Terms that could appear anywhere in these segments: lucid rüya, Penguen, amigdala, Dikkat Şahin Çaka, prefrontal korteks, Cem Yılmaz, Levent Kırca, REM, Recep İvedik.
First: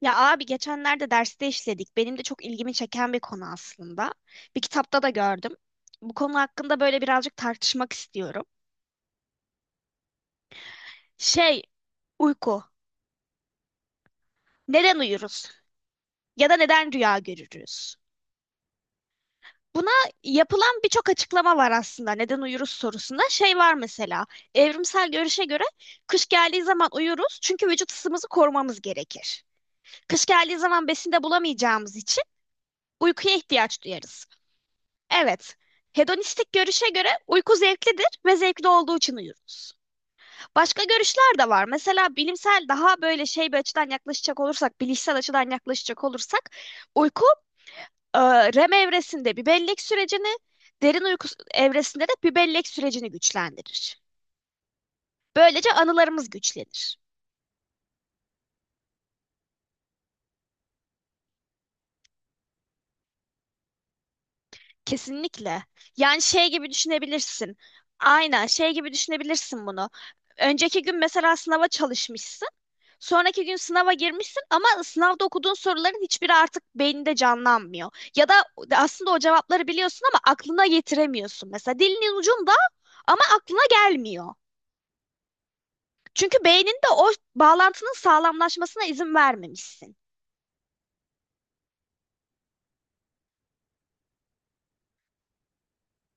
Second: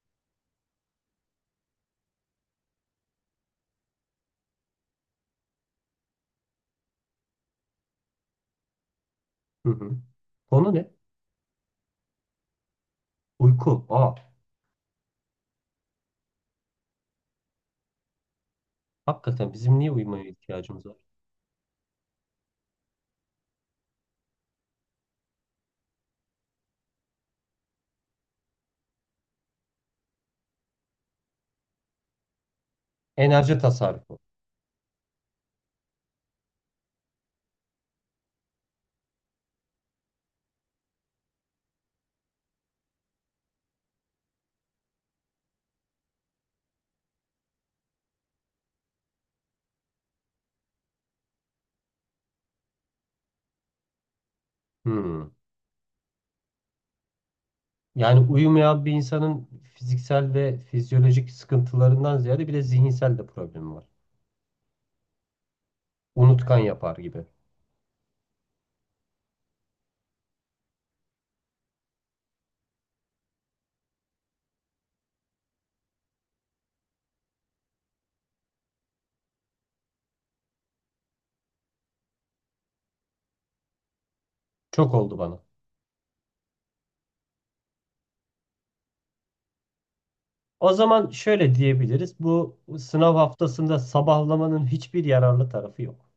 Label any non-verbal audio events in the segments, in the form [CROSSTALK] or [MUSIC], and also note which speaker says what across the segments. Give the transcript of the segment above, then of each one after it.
Speaker 1: Ya abi geçenlerde derste işledik. Benim de çok ilgimi çeken bir konu aslında. Bir kitapta da gördüm. Bu konu hakkında böyle birazcık tartışmak istiyorum.
Speaker 2: Hı hı. Konu ne?
Speaker 1: Şey, uyku.
Speaker 2: Uyku. Aa,
Speaker 1: Neden uyuruz? Ya da neden rüya görürüz?
Speaker 2: hakikaten bizim niye
Speaker 1: Buna
Speaker 2: uyumaya
Speaker 1: yapılan
Speaker 2: ihtiyacımız var?
Speaker 1: birçok açıklama var aslında. Neden uyuruz sorusunda şey var mesela. Evrimsel görüşe göre kış geldiği zaman uyuruz çünkü vücut ısımızı korumamız gerekir. Kış geldiği zaman besin de bulamayacağımız için uykuya
Speaker 2: Enerji
Speaker 1: ihtiyaç
Speaker 2: tasarrufu.
Speaker 1: duyarız. Evet. Hedonistik görüşe göre uyku zevklidir ve zevkli olduğu için uyuruz. Başka görüşler de var. Mesela bilimsel daha böyle şey bir açıdan yaklaşacak olursak, bilişsel açıdan yaklaşacak olursak, uyku e, REM evresinde bir bellek sürecini, derin uyku evresinde de bir bellek sürecini güçlendirir.
Speaker 2: Hmm.
Speaker 1: Böylece anılarımız güçlenir.
Speaker 2: Yani uyumayan bir insanın fiziksel ve fizyolojik sıkıntılarından ziyade bir de zihinsel de problemi var.
Speaker 1: Kesinlikle. Yani şey
Speaker 2: Unutkan
Speaker 1: gibi
Speaker 2: yapar gibi.
Speaker 1: düşünebilirsin. Aynen şey gibi düşünebilirsin bunu. Önceki gün mesela sınava çalışmışsın. Sonraki gün sınava girmişsin ama sınavda okuduğun soruların hiçbiri artık beyninde canlanmıyor. Ya da aslında o cevapları biliyorsun ama aklına getiremiyorsun. Mesela dilinin ucunda ama aklına gelmiyor.
Speaker 2: Çok oldu bana.
Speaker 1: Çünkü beyninde o bağlantının sağlamlaşmasına izin vermemişsin.
Speaker 2: O zaman şöyle diyebiliriz: bu sınav haftasında sabahlamanın hiçbir yararlı tarafı yok.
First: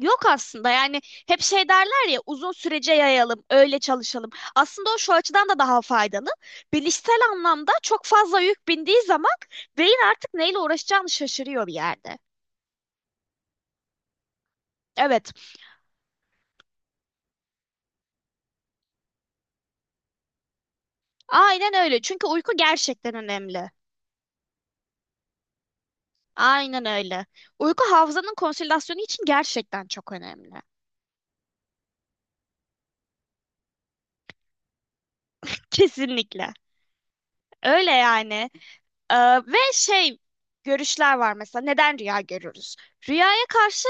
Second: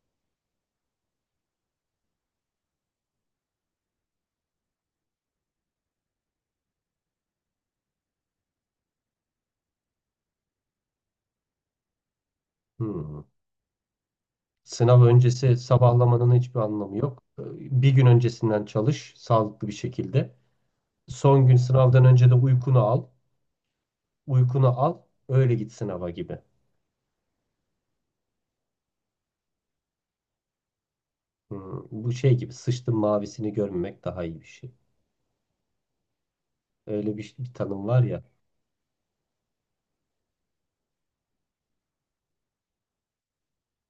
Speaker 1: Yok aslında, yani hep şey derler ya, uzun sürece yayalım, öyle çalışalım. Aslında o şu açıdan da daha faydalı. Bilişsel anlamda çok fazla yük bindiği zaman beyin artık neyle uğraşacağını şaşırıyor bir yerde.
Speaker 2: Hmm. Sınav
Speaker 1: Evet.
Speaker 2: öncesi sabahlamanın hiçbir anlamı yok. Bir gün öncesinden çalış sağlıklı bir şekilde. Son gün
Speaker 1: Aynen öyle.
Speaker 2: sınavdan
Speaker 1: Çünkü
Speaker 2: önce de
Speaker 1: uyku
Speaker 2: uykunu al.
Speaker 1: gerçekten önemli.
Speaker 2: Uykunu al, öyle git sınava gibi.
Speaker 1: Aynen öyle. Uyku hafızanın konsolidasyonu için gerçekten çok önemli. [LAUGHS]
Speaker 2: Hmm, bu şey gibi, sıçtın mavisini görmemek daha iyi bir şey.
Speaker 1: Kesinlikle.
Speaker 2: Öyle bir tanım
Speaker 1: Öyle
Speaker 2: var ya.
Speaker 1: yani. Ee, ve şey görüşler var mesela. Neden rüya görürüz? Rüyaya karşı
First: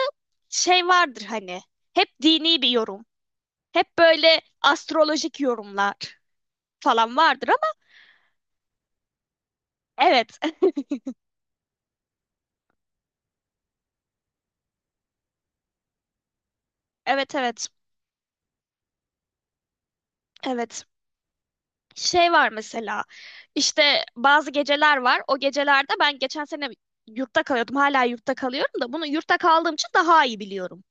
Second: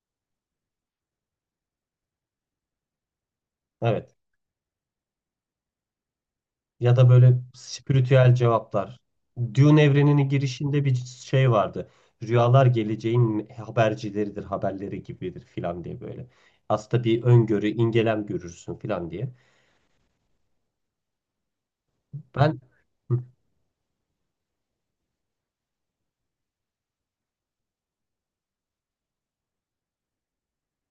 Speaker 1: şey vardır hani. Hep dini bir yorum. Hep
Speaker 2: Evet.
Speaker 1: böyle astrolojik yorumlar
Speaker 2: Ya da
Speaker 1: falan
Speaker 2: böyle
Speaker 1: vardır ama
Speaker 2: spiritüel cevaplar. Dune evreninin
Speaker 1: evet. [LAUGHS]
Speaker 2: girişinde bir şey vardı. Rüyalar geleceğin habercileridir, haberleri gibidir filan diye böyle. Aslında bir
Speaker 1: Evet
Speaker 2: öngörü,
Speaker 1: evet.
Speaker 2: ingelem görürsün filan diye.
Speaker 1: Evet. Şey var
Speaker 2: Ben
Speaker 1: mesela,
Speaker 2: hı,
Speaker 1: işte bazı geceler var. O gecelerde ben geçen sene yurtta kalıyordum. Hala yurtta kalıyorum da bunu yurtta kaldığım için daha iyi biliyorum.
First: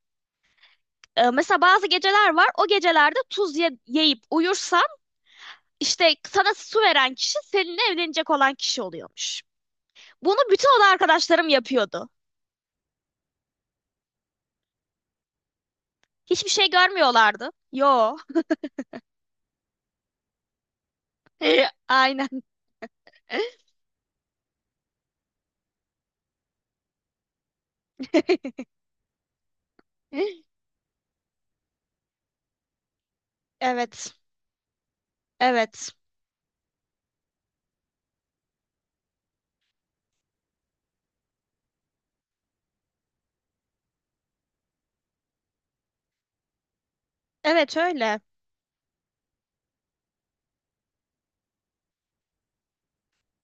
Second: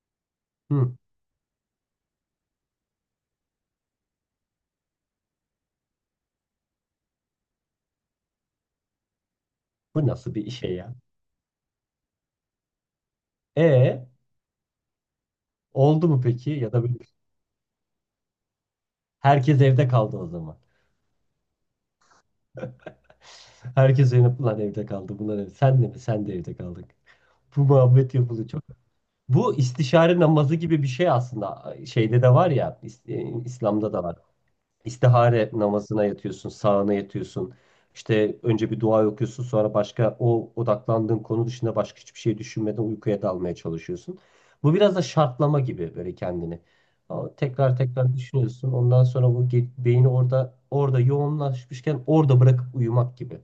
Speaker 2: hı,
Speaker 1: Mesela bazı geceler var. O gecelerde tuz yiyip uyursan işte sana su veren kişi seninle evlenecek olan kişi oluyormuş.
Speaker 2: bu nasıl
Speaker 1: Bunu
Speaker 2: bir şey
Speaker 1: bütün oda
Speaker 2: ya?
Speaker 1: arkadaşlarım yapıyordu.
Speaker 2: E, oldu mu peki?
Speaker 1: Hiçbir şey
Speaker 2: Ya da böyle
Speaker 1: görmüyorlardı. Yo.
Speaker 2: herkes evde kaldı o zaman.
Speaker 1: [LAUGHS] Aynen.
Speaker 2: Herkes evde, evde kaldı. Bunlar evde. Sen de mi? Sen de evde kaldık. Bu muhabbet yapılıyor
Speaker 1: [LAUGHS]
Speaker 2: çok. Bu istişare namazı gibi bir şey aslında. Şeyde de var ya, e, İslam'da da
Speaker 1: Evet.
Speaker 2: var. İstihare
Speaker 1: Evet.
Speaker 2: namazına yatıyorsun, sağına yatıyorsun. İşte önce bir dua okuyorsun, sonra başka o odaklandığın konu dışında başka hiçbir şey düşünmeden uykuya dalmaya çalışıyorsun. Bu biraz da şartlama gibi böyle kendini. Ama tekrar
Speaker 1: Evet
Speaker 2: tekrar
Speaker 1: öyle.
Speaker 2: düşünüyorsun. Ondan sonra bu beyni orada yoğunlaşmışken orada bırakıp uyumak gibi.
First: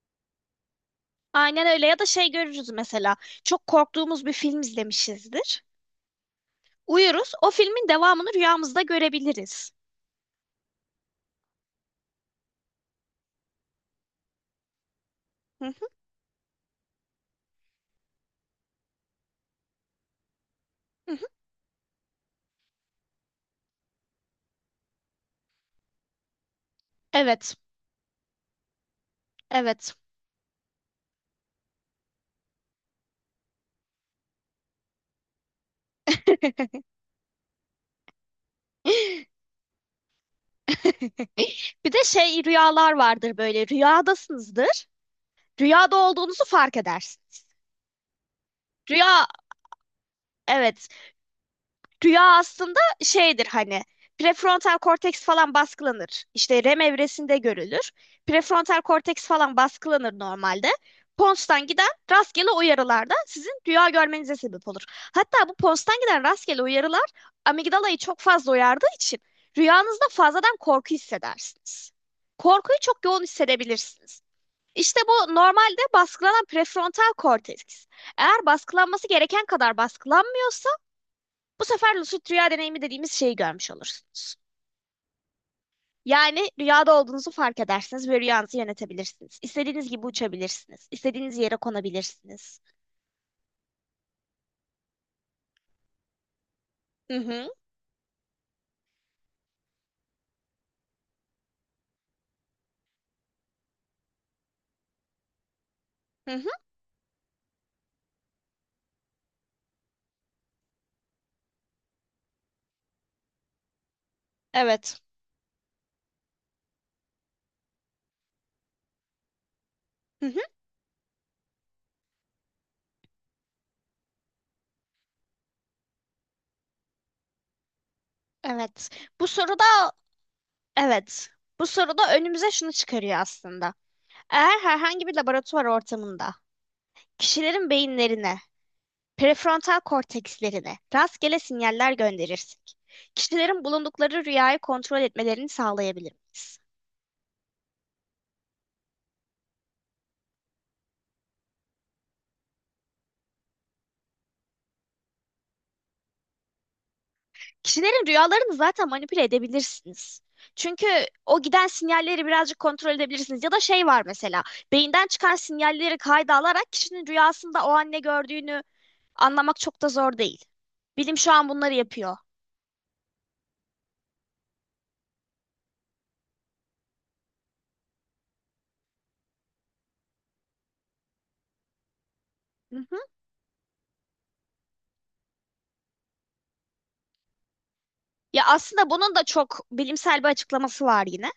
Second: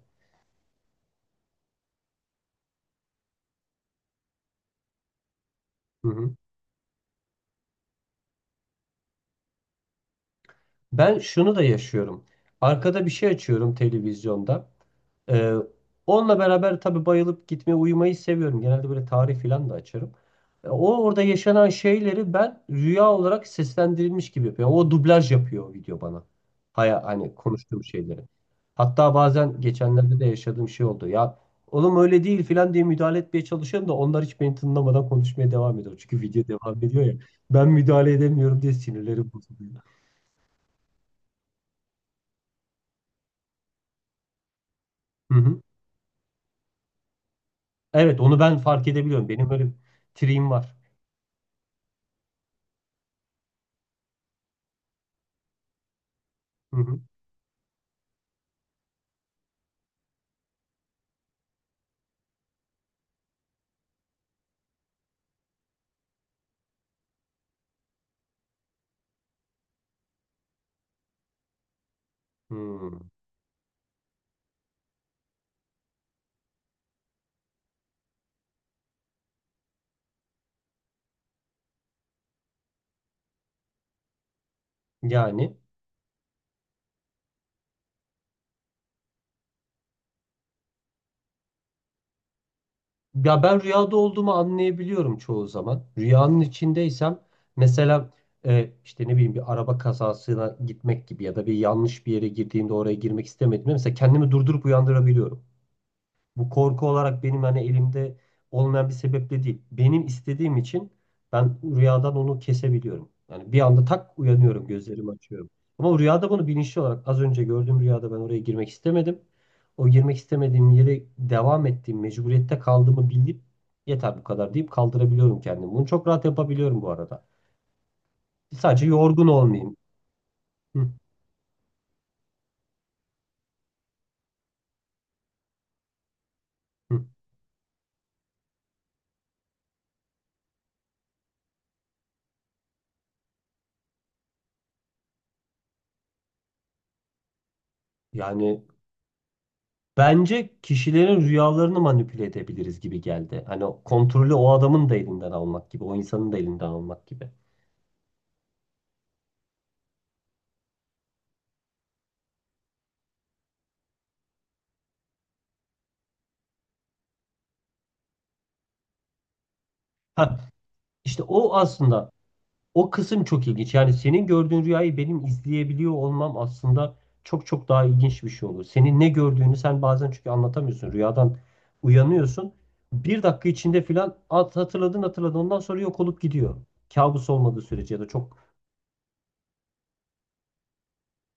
Speaker 1: Aynen öyle, ya da şey görürüz mesela, çok korktuğumuz bir film izlemişizdir.
Speaker 2: Hı hı.
Speaker 1: Uyuruz, o filmin devamını rüyamızda görebiliriz.
Speaker 2: Ben şunu da yaşıyorum. Arkada bir şey açıyorum televizyonda. Ee,
Speaker 1: Hı hı,
Speaker 2: Onunla beraber tabii bayılıp gitmeyi, uyumayı seviyorum. Genelde böyle tarih falan da açarım. O
Speaker 1: hı
Speaker 2: orada
Speaker 1: hı.
Speaker 2: yaşanan şeyleri ben rüya olarak seslendirilmiş gibi yapıyorum. O dublaj yapıyor o video bana. Haya, hani
Speaker 1: Evet,
Speaker 2: konuştuğum şeyleri. Hatta bazen
Speaker 1: evet.
Speaker 2: geçenlerde de yaşadığım şey oldu. Ya oğlum öyle değil falan diye müdahale etmeye çalışıyorum da onlar hiç beni tınlamadan konuşmaya devam ediyor. Çünkü video
Speaker 1: [LAUGHS]
Speaker 2: devam ediyor ya. Ben müdahale edemiyorum diye sinirleri bozuluyor.
Speaker 1: Bir de şey rüyalar vardır, böyle rüyadasınızdır.
Speaker 2: Hı hı.
Speaker 1: Rüyada olduğunuzu fark edersiniz.
Speaker 2: Evet, onu ben fark
Speaker 1: Rüya
Speaker 2: edebiliyorum. Benim öyle bir triğim var.
Speaker 1: evet. Rüya aslında şeydir hani, prefrontal korteks falan baskılanır. İşte
Speaker 2: Hı
Speaker 1: REM
Speaker 2: hı.
Speaker 1: evresinde görülür. Prefrontal korteks falan baskılanır normalde. Pons'tan giden rastgele uyarılar da sizin rüya görmenize sebep olur. Hatta bu Pons'tan giden rastgele uyarılar amigdalayı çok fazla uyardığı için rüyanızda fazladan korku hissedersiniz. Korkuyu
Speaker 2: Hmm.
Speaker 1: çok yoğun hissedebilirsiniz. İşte bu normalde baskılanan prefrontal korteks, eğer baskılanması gereken kadar baskılanmıyorsa bu sefer lucid rüya deneyimi dediğimiz şeyi görmüş olursunuz.
Speaker 2: Yani
Speaker 1: Yani rüyada olduğunuzu fark edersiniz ve rüyanızı yönetebilirsiniz. İstediğiniz gibi uçabilirsiniz. İstediğiniz yere konabilirsiniz.
Speaker 2: ya ben rüyada olduğumu anlayabiliyorum çoğu zaman. Rüyanın
Speaker 1: Hı
Speaker 2: içindeysem
Speaker 1: hı,
Speaker 2: mesela, işte ne bileyim, bir araba kazasına gitmek gibi ya da bir yanlış bir yere girdiğimde, oraya girmek istemediğimde, mesela kendimi durdurup uyandırabiliyorum.
Speaker 1: hı
Speaker 2: Bu
Speaker 1: hı,
Speaker 2: korku olarak benim hani elimde olmayan bir sebeple değil. Benim istediğim için ben rüyadan onu kesebiliyorum. Yani bir anda tak uyanıyorum,
Speaker 1: evet.
Speaker 2: gözlerimi açıyorum. Ama rüyada bunu bilinçli olarak az önce gördüğüm rüyada ben oraya girmek istemedim. O girmek
Speaker 1: Hı hı,
Speaker 2: istemediğim yere devam ettiğim mecburiyette kaldığımı bilip yeter bu kadar deyip kaldırabiliyorum kendimi. Bunu çok rahat yapabiliyorum bu arada. Sadece
Speaker 1: evet.
Speaker 2: yorgun
Speaker 1: Bu soruda
Speaker 2: olmayayım. Hı,
Speaker 1: evet. Bu soruda önümüze şunu çıkarıyor aslında. Eğer herhangi bir laboratuvar ortamında
Speaker 2: hı.
Speaker 1: kişilerin beyinlerine, prefrontal kortekslerine rastgele sinyaller gönderirsek, kişilerin bulundukları rüyayı kontrol etmelerini sağlayabilir miyiz?
Speaker 2: Yani bence kişilerin rüyalarını manipüle edebiliriz gibi geldi. Hani o kontrolü o adamın da elinden almak gibi, o insanın da elinden almak gibi.
Speaker 1: Kişilerin rüyalarını zaten manipüle edebilirsiniz. Çünkü o giden sinyalleri birazcık kontrol edebilirsiniz. Ya da şey var mesela, beyinden çıkan sinyalleri kayda alarak kişinin rüyasında o an ne gördüğünü anlamak çok da zor
Speaker 2: Ha,
Speaker 1: değil. Bilim
Speaker 2: işte
Speaker 1: şu an
Speaker 2: o
Speaker 1: bunları
Speaker 2: aslında
Speaker 1: yapıyor.
Speaker 2: o kısım çok ilginç. Yani senin gördüğün rüyayı benim izleyebiliyor olmam aslında çok daha ilginç bir şey olur. Senin ne gördüğünü sen bazen çünkü anlatamıyorsun. Rüyadan uyanıyorsun.
Speaker 1: Hı hı.
Speaker 2: Bir dakika içinde filan hatırladın hatırladın, ondan sonra yok olup gidiyor. Kabus olmadığı sürece ya da çok...
Speaker 1: Ya aslında bunun da çok bilimsel bir açıklaması var yine.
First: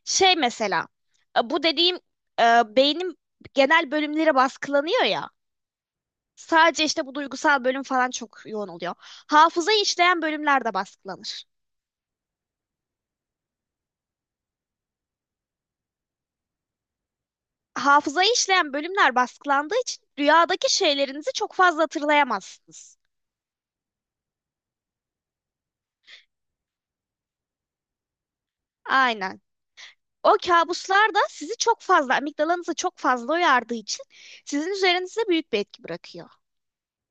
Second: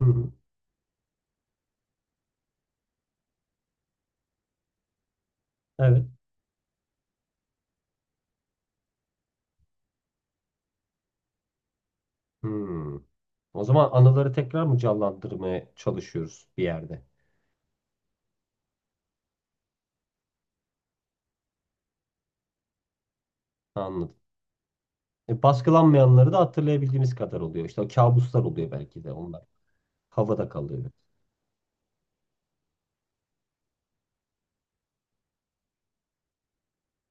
Speaker 2: Hı hı.
Speaker 1: Şey mesela, bu dediğim beynin genel bölümleri baskılanıyor ya.
Speaker 2: Evet.
Speaker 1: Sadece işte bu duygusal bölüm falan çok yoğun oluyor. Hafızayı işleyen bölümler de baskılanır.
Speaker 2: Hmm. O zaman anıları tekrar mı canlandırmaya çalışıyoruz bir yerde?
Speaker 1: Hafızayı işleyen bölümler baskılandığı için rüyadaki şeylerinizi çok fazla hatırlayamazsınız.
Speaker 2: Anladım. E, baskılanmayanları da hatırlayabildiğimiz kadar oluyor. İşte o kabuslar oluyor belki de
Speaker 1: Aynen.
Speaker 2: onlar.
Speaker 1: O
Speaker 2: Havada kalıyor.
Speaker 1: kabuslar da sizi çok fazla, amigdalanızı çok fazla uyardığı için sizin üzerinizde büyük bir etki bırakıyor.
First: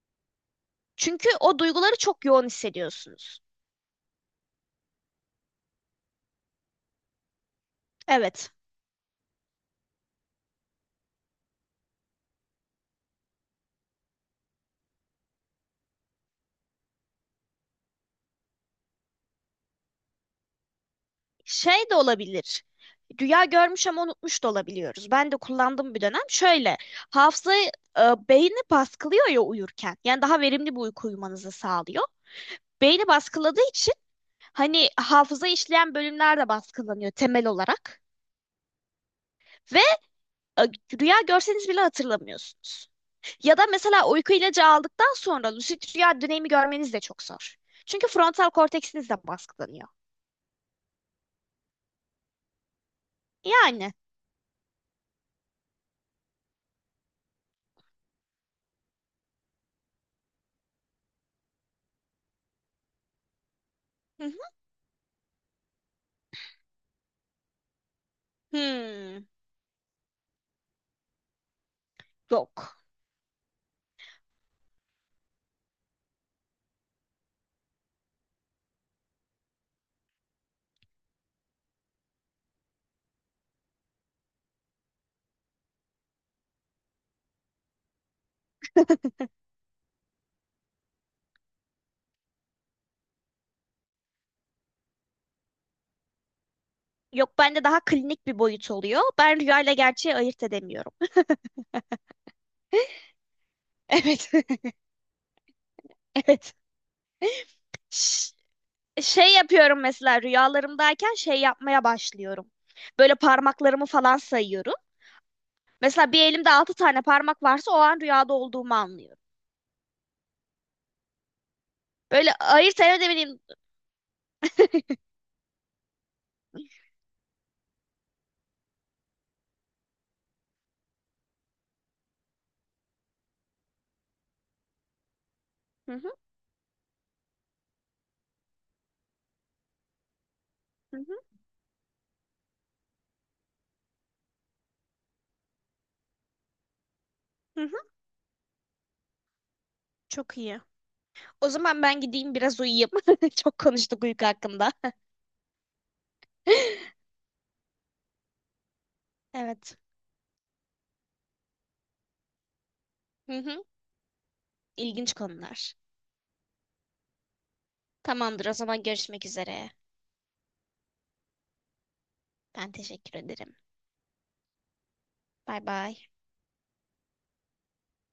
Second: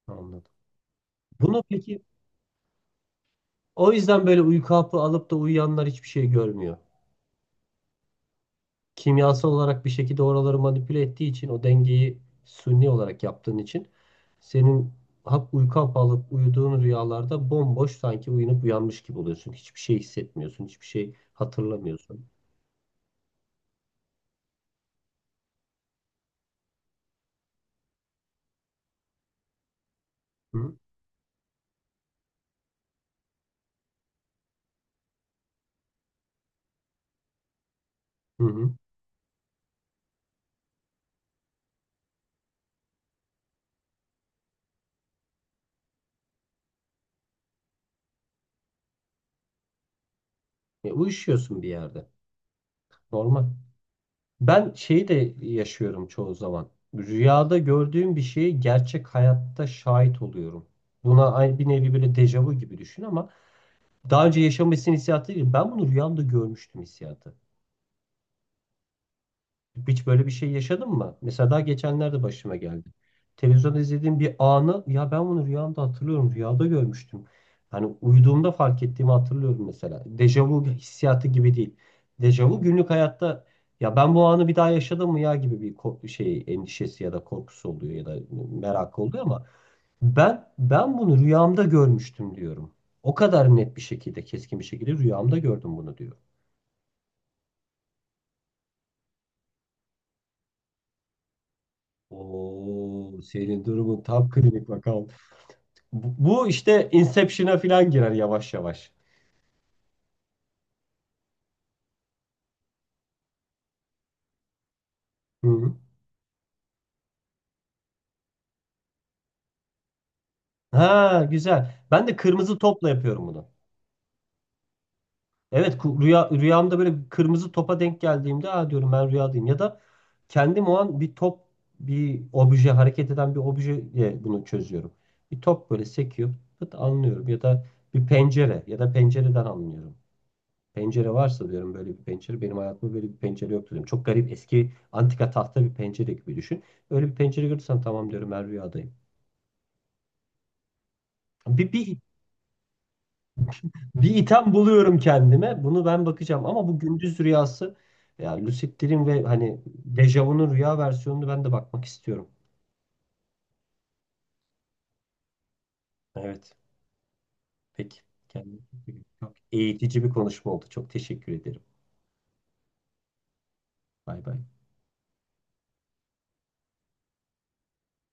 Speaker 2: Anladım.
Speaker 1: Çünkü o
Speaker 2: Bunu
Speaker 1: duyguları
Speaker 2: peki
Speaker 1: çok yoğun hissediyorsunuz.
Speaker 2: o yüzden böyle uyku hapı alıp da uyuyanlar hiçbir şey görmüyor.
Speaker 1: Evet.
Speaker 2: Kimyasal olarak bir şekilde oraları manipüle ettiği için o dengeyi suni olarak yaptığın için senin uyku hapı alıp uyuduğun rüyalarda bomboş, sanki uyanıp uyanmış gibi oluyorsun. Hiçbir şey hissetmiyorsun. Hiçbir şey
Speaker 1: Şey de
Speaker 2: hatırlamıyorsun.
Speaker 1: olabilir. Rüya görmüş ama unutmuş da olabiliyoruz. Ben de kullandım bir dönem. Şöyle, hafızayı e, beyni baskılıyor ya uyurken. Yani daha
Speaker 2: Hı?
Speaker 1: verimli bir uyku uyumanızı sağlıyor. Beyni baskıladığı için hani hafıza işleyen bölümler de baskılanıyor temel olarak.
Speaker 2: Hı hı.
Speaker 1: Ve e, rüya görseniz bile hatırlamıyorsunuz. Ya da mesela uyku ilacı aldıktan sonra lucid rüya dönemi görmeniz de çok zor. Çünkü frontal korteksiniz de baskılanıyor.
Speaker 2: E, uyuşuyorsun bir yerde. Normal.
Speaker 1: Yani.
Speaker 2: Ben şeyi de yaşıyorum çoğu zaman. Rüyada gördüğüm bir şeyi gerçek hayatta şahit oluyorum. Buna aynı bir nevi böyle dejavu gibi düşün ama
Speaker 1: Hı
Speaker 2: daha
Speaker 1: hı.
Speaker 2: önce yaşamışsın hissiyatı değil. Ben bunu rüyamda görmüştüm hissiyatı.
Speaker 1: Hmm,
Speaker 2: Hiç böyle bir şey yaşadın mı? Mesela daha geçenlerde başıma
Speaker 1: yok.
Speaker 2: geldi. Televizyonda izlediğim bir anı ya ben bunu rüyamda hatırlıyorum. Rüyada görmüştüm. Hani uyuduğumda fark ettiğimi hatırlıyorum mesela. Dejavu hissiyatı gibi değil. Dejavu günlük hayatta, ya ben bu anı bir daha yaşadım mı ya gibi bir korku, şey, endişesi ya da korkusu oluyor ya da merak oluyor ama ben bunu rüyamda görmüştüm diyorum. O kadar net bir şekilde, keskin bir şekilde rüyamda gördüm bunu diyor.
Speaker 1: Yok, bende daha klinik bir boyut oluyor. Ben rüyayla gerçeği ayırt edemiyorum.
Speaker 2: Oo, senin
Speaker 1: [LAUGHS]
Speaker 2: durumun
Speaker 1: Evet.
Speaker 2: tam klinik
Speaker 1: [LAUGHS]
Speaker 2: vaka. Bu
Speaker 1: Evet.
Speaker 2: işte Inception'a falan girer
Speaker 1: Ş-
Speaker 2: yavaş yavaş.
Speaker 1: Şey yapıyorum mesela, rüyalarımdayken şey yapmaya başlıyorum. Böyle parmaklarımı falan sayıyorum.
Speaker 2: Hı hı.
Speaker 1: Mesela bir elimde altı tane parmak varsa o an rüyada olduğumu anlıyorum.
Speaker 2: Ha güzel. Ben de
Speaker 1: Böyle
Speaker 2: kırmızı
Speaker 1: ayırt
Speaker 2: topla yapıyorum
Speaker 1: edemediğim...
Speaker 2: bunu. Evet, rüyamda böyle bir kırmızı topa denk geldiğimde ha diyorum ben rüyadayım. Ya da kendim o an bir top, bir obje, hareket eden bir objeyle bunu çözüyorum. Bir top böyle
Speaker 1: Hı hı,
Speaker 2: sekiyor, pıt anlıyorum ya da pencereden anlıyorum.
Speaker 1: hı
Speaker 2: Pencere
Speaker 1: hı,
Speaker 2: varsa diyorum, böyle bir pencere, benim hayatımda böyle bir pencere yok diyorum. Çok garip eski antika tahta bir pencere gibi düşün. Öyle bir pencere
Speaker 1: hı hı.
Speaker 2: görürsen tamam diyorum, ben rüyadayım.
Speaker 1: Çok iyi. O
Speaker 2: Bir,
Speaker 1: zaman
Speaker 2: bir,
Speaker 1: ben gideyim biraz uyuyayım. [LAUGHS] Çok konuştuk
Speaker 2: bir
Speaker 1: uyku
Speaker 2: item
Speaker 1: hakkında.
Speaker 2: buluyorum kendime. Bunu ben bakacağım. Ama bu
Speaker 1: [LAUGHS]
Speaker 2: gündüz rüyası ya, lucid dream ve hani
Speaker 1: Evet.
Speaker 2: dejavu'nun rüya versiyonunu ben de bakmak istiyorum.
Speaker 1: Hı hı. İlginç konular.
Speaker 2: Evet. Peki.
Speaker 1: Tamamdır, o
Speaker 2: Kendine çok
Speaker 1: zaman
Speaker 2: iyi bak.
Speaker 1: görüşmek
Speaker 2: Çok
Speaker 1: üzere.
Speaker 2: eğitici bir konuşma oldu. Çok teşekkür ederim.
Speaker 1: Ben teşekkür ederim.
Speaker 2: Bay bay.
Speaker 1: Bay bay.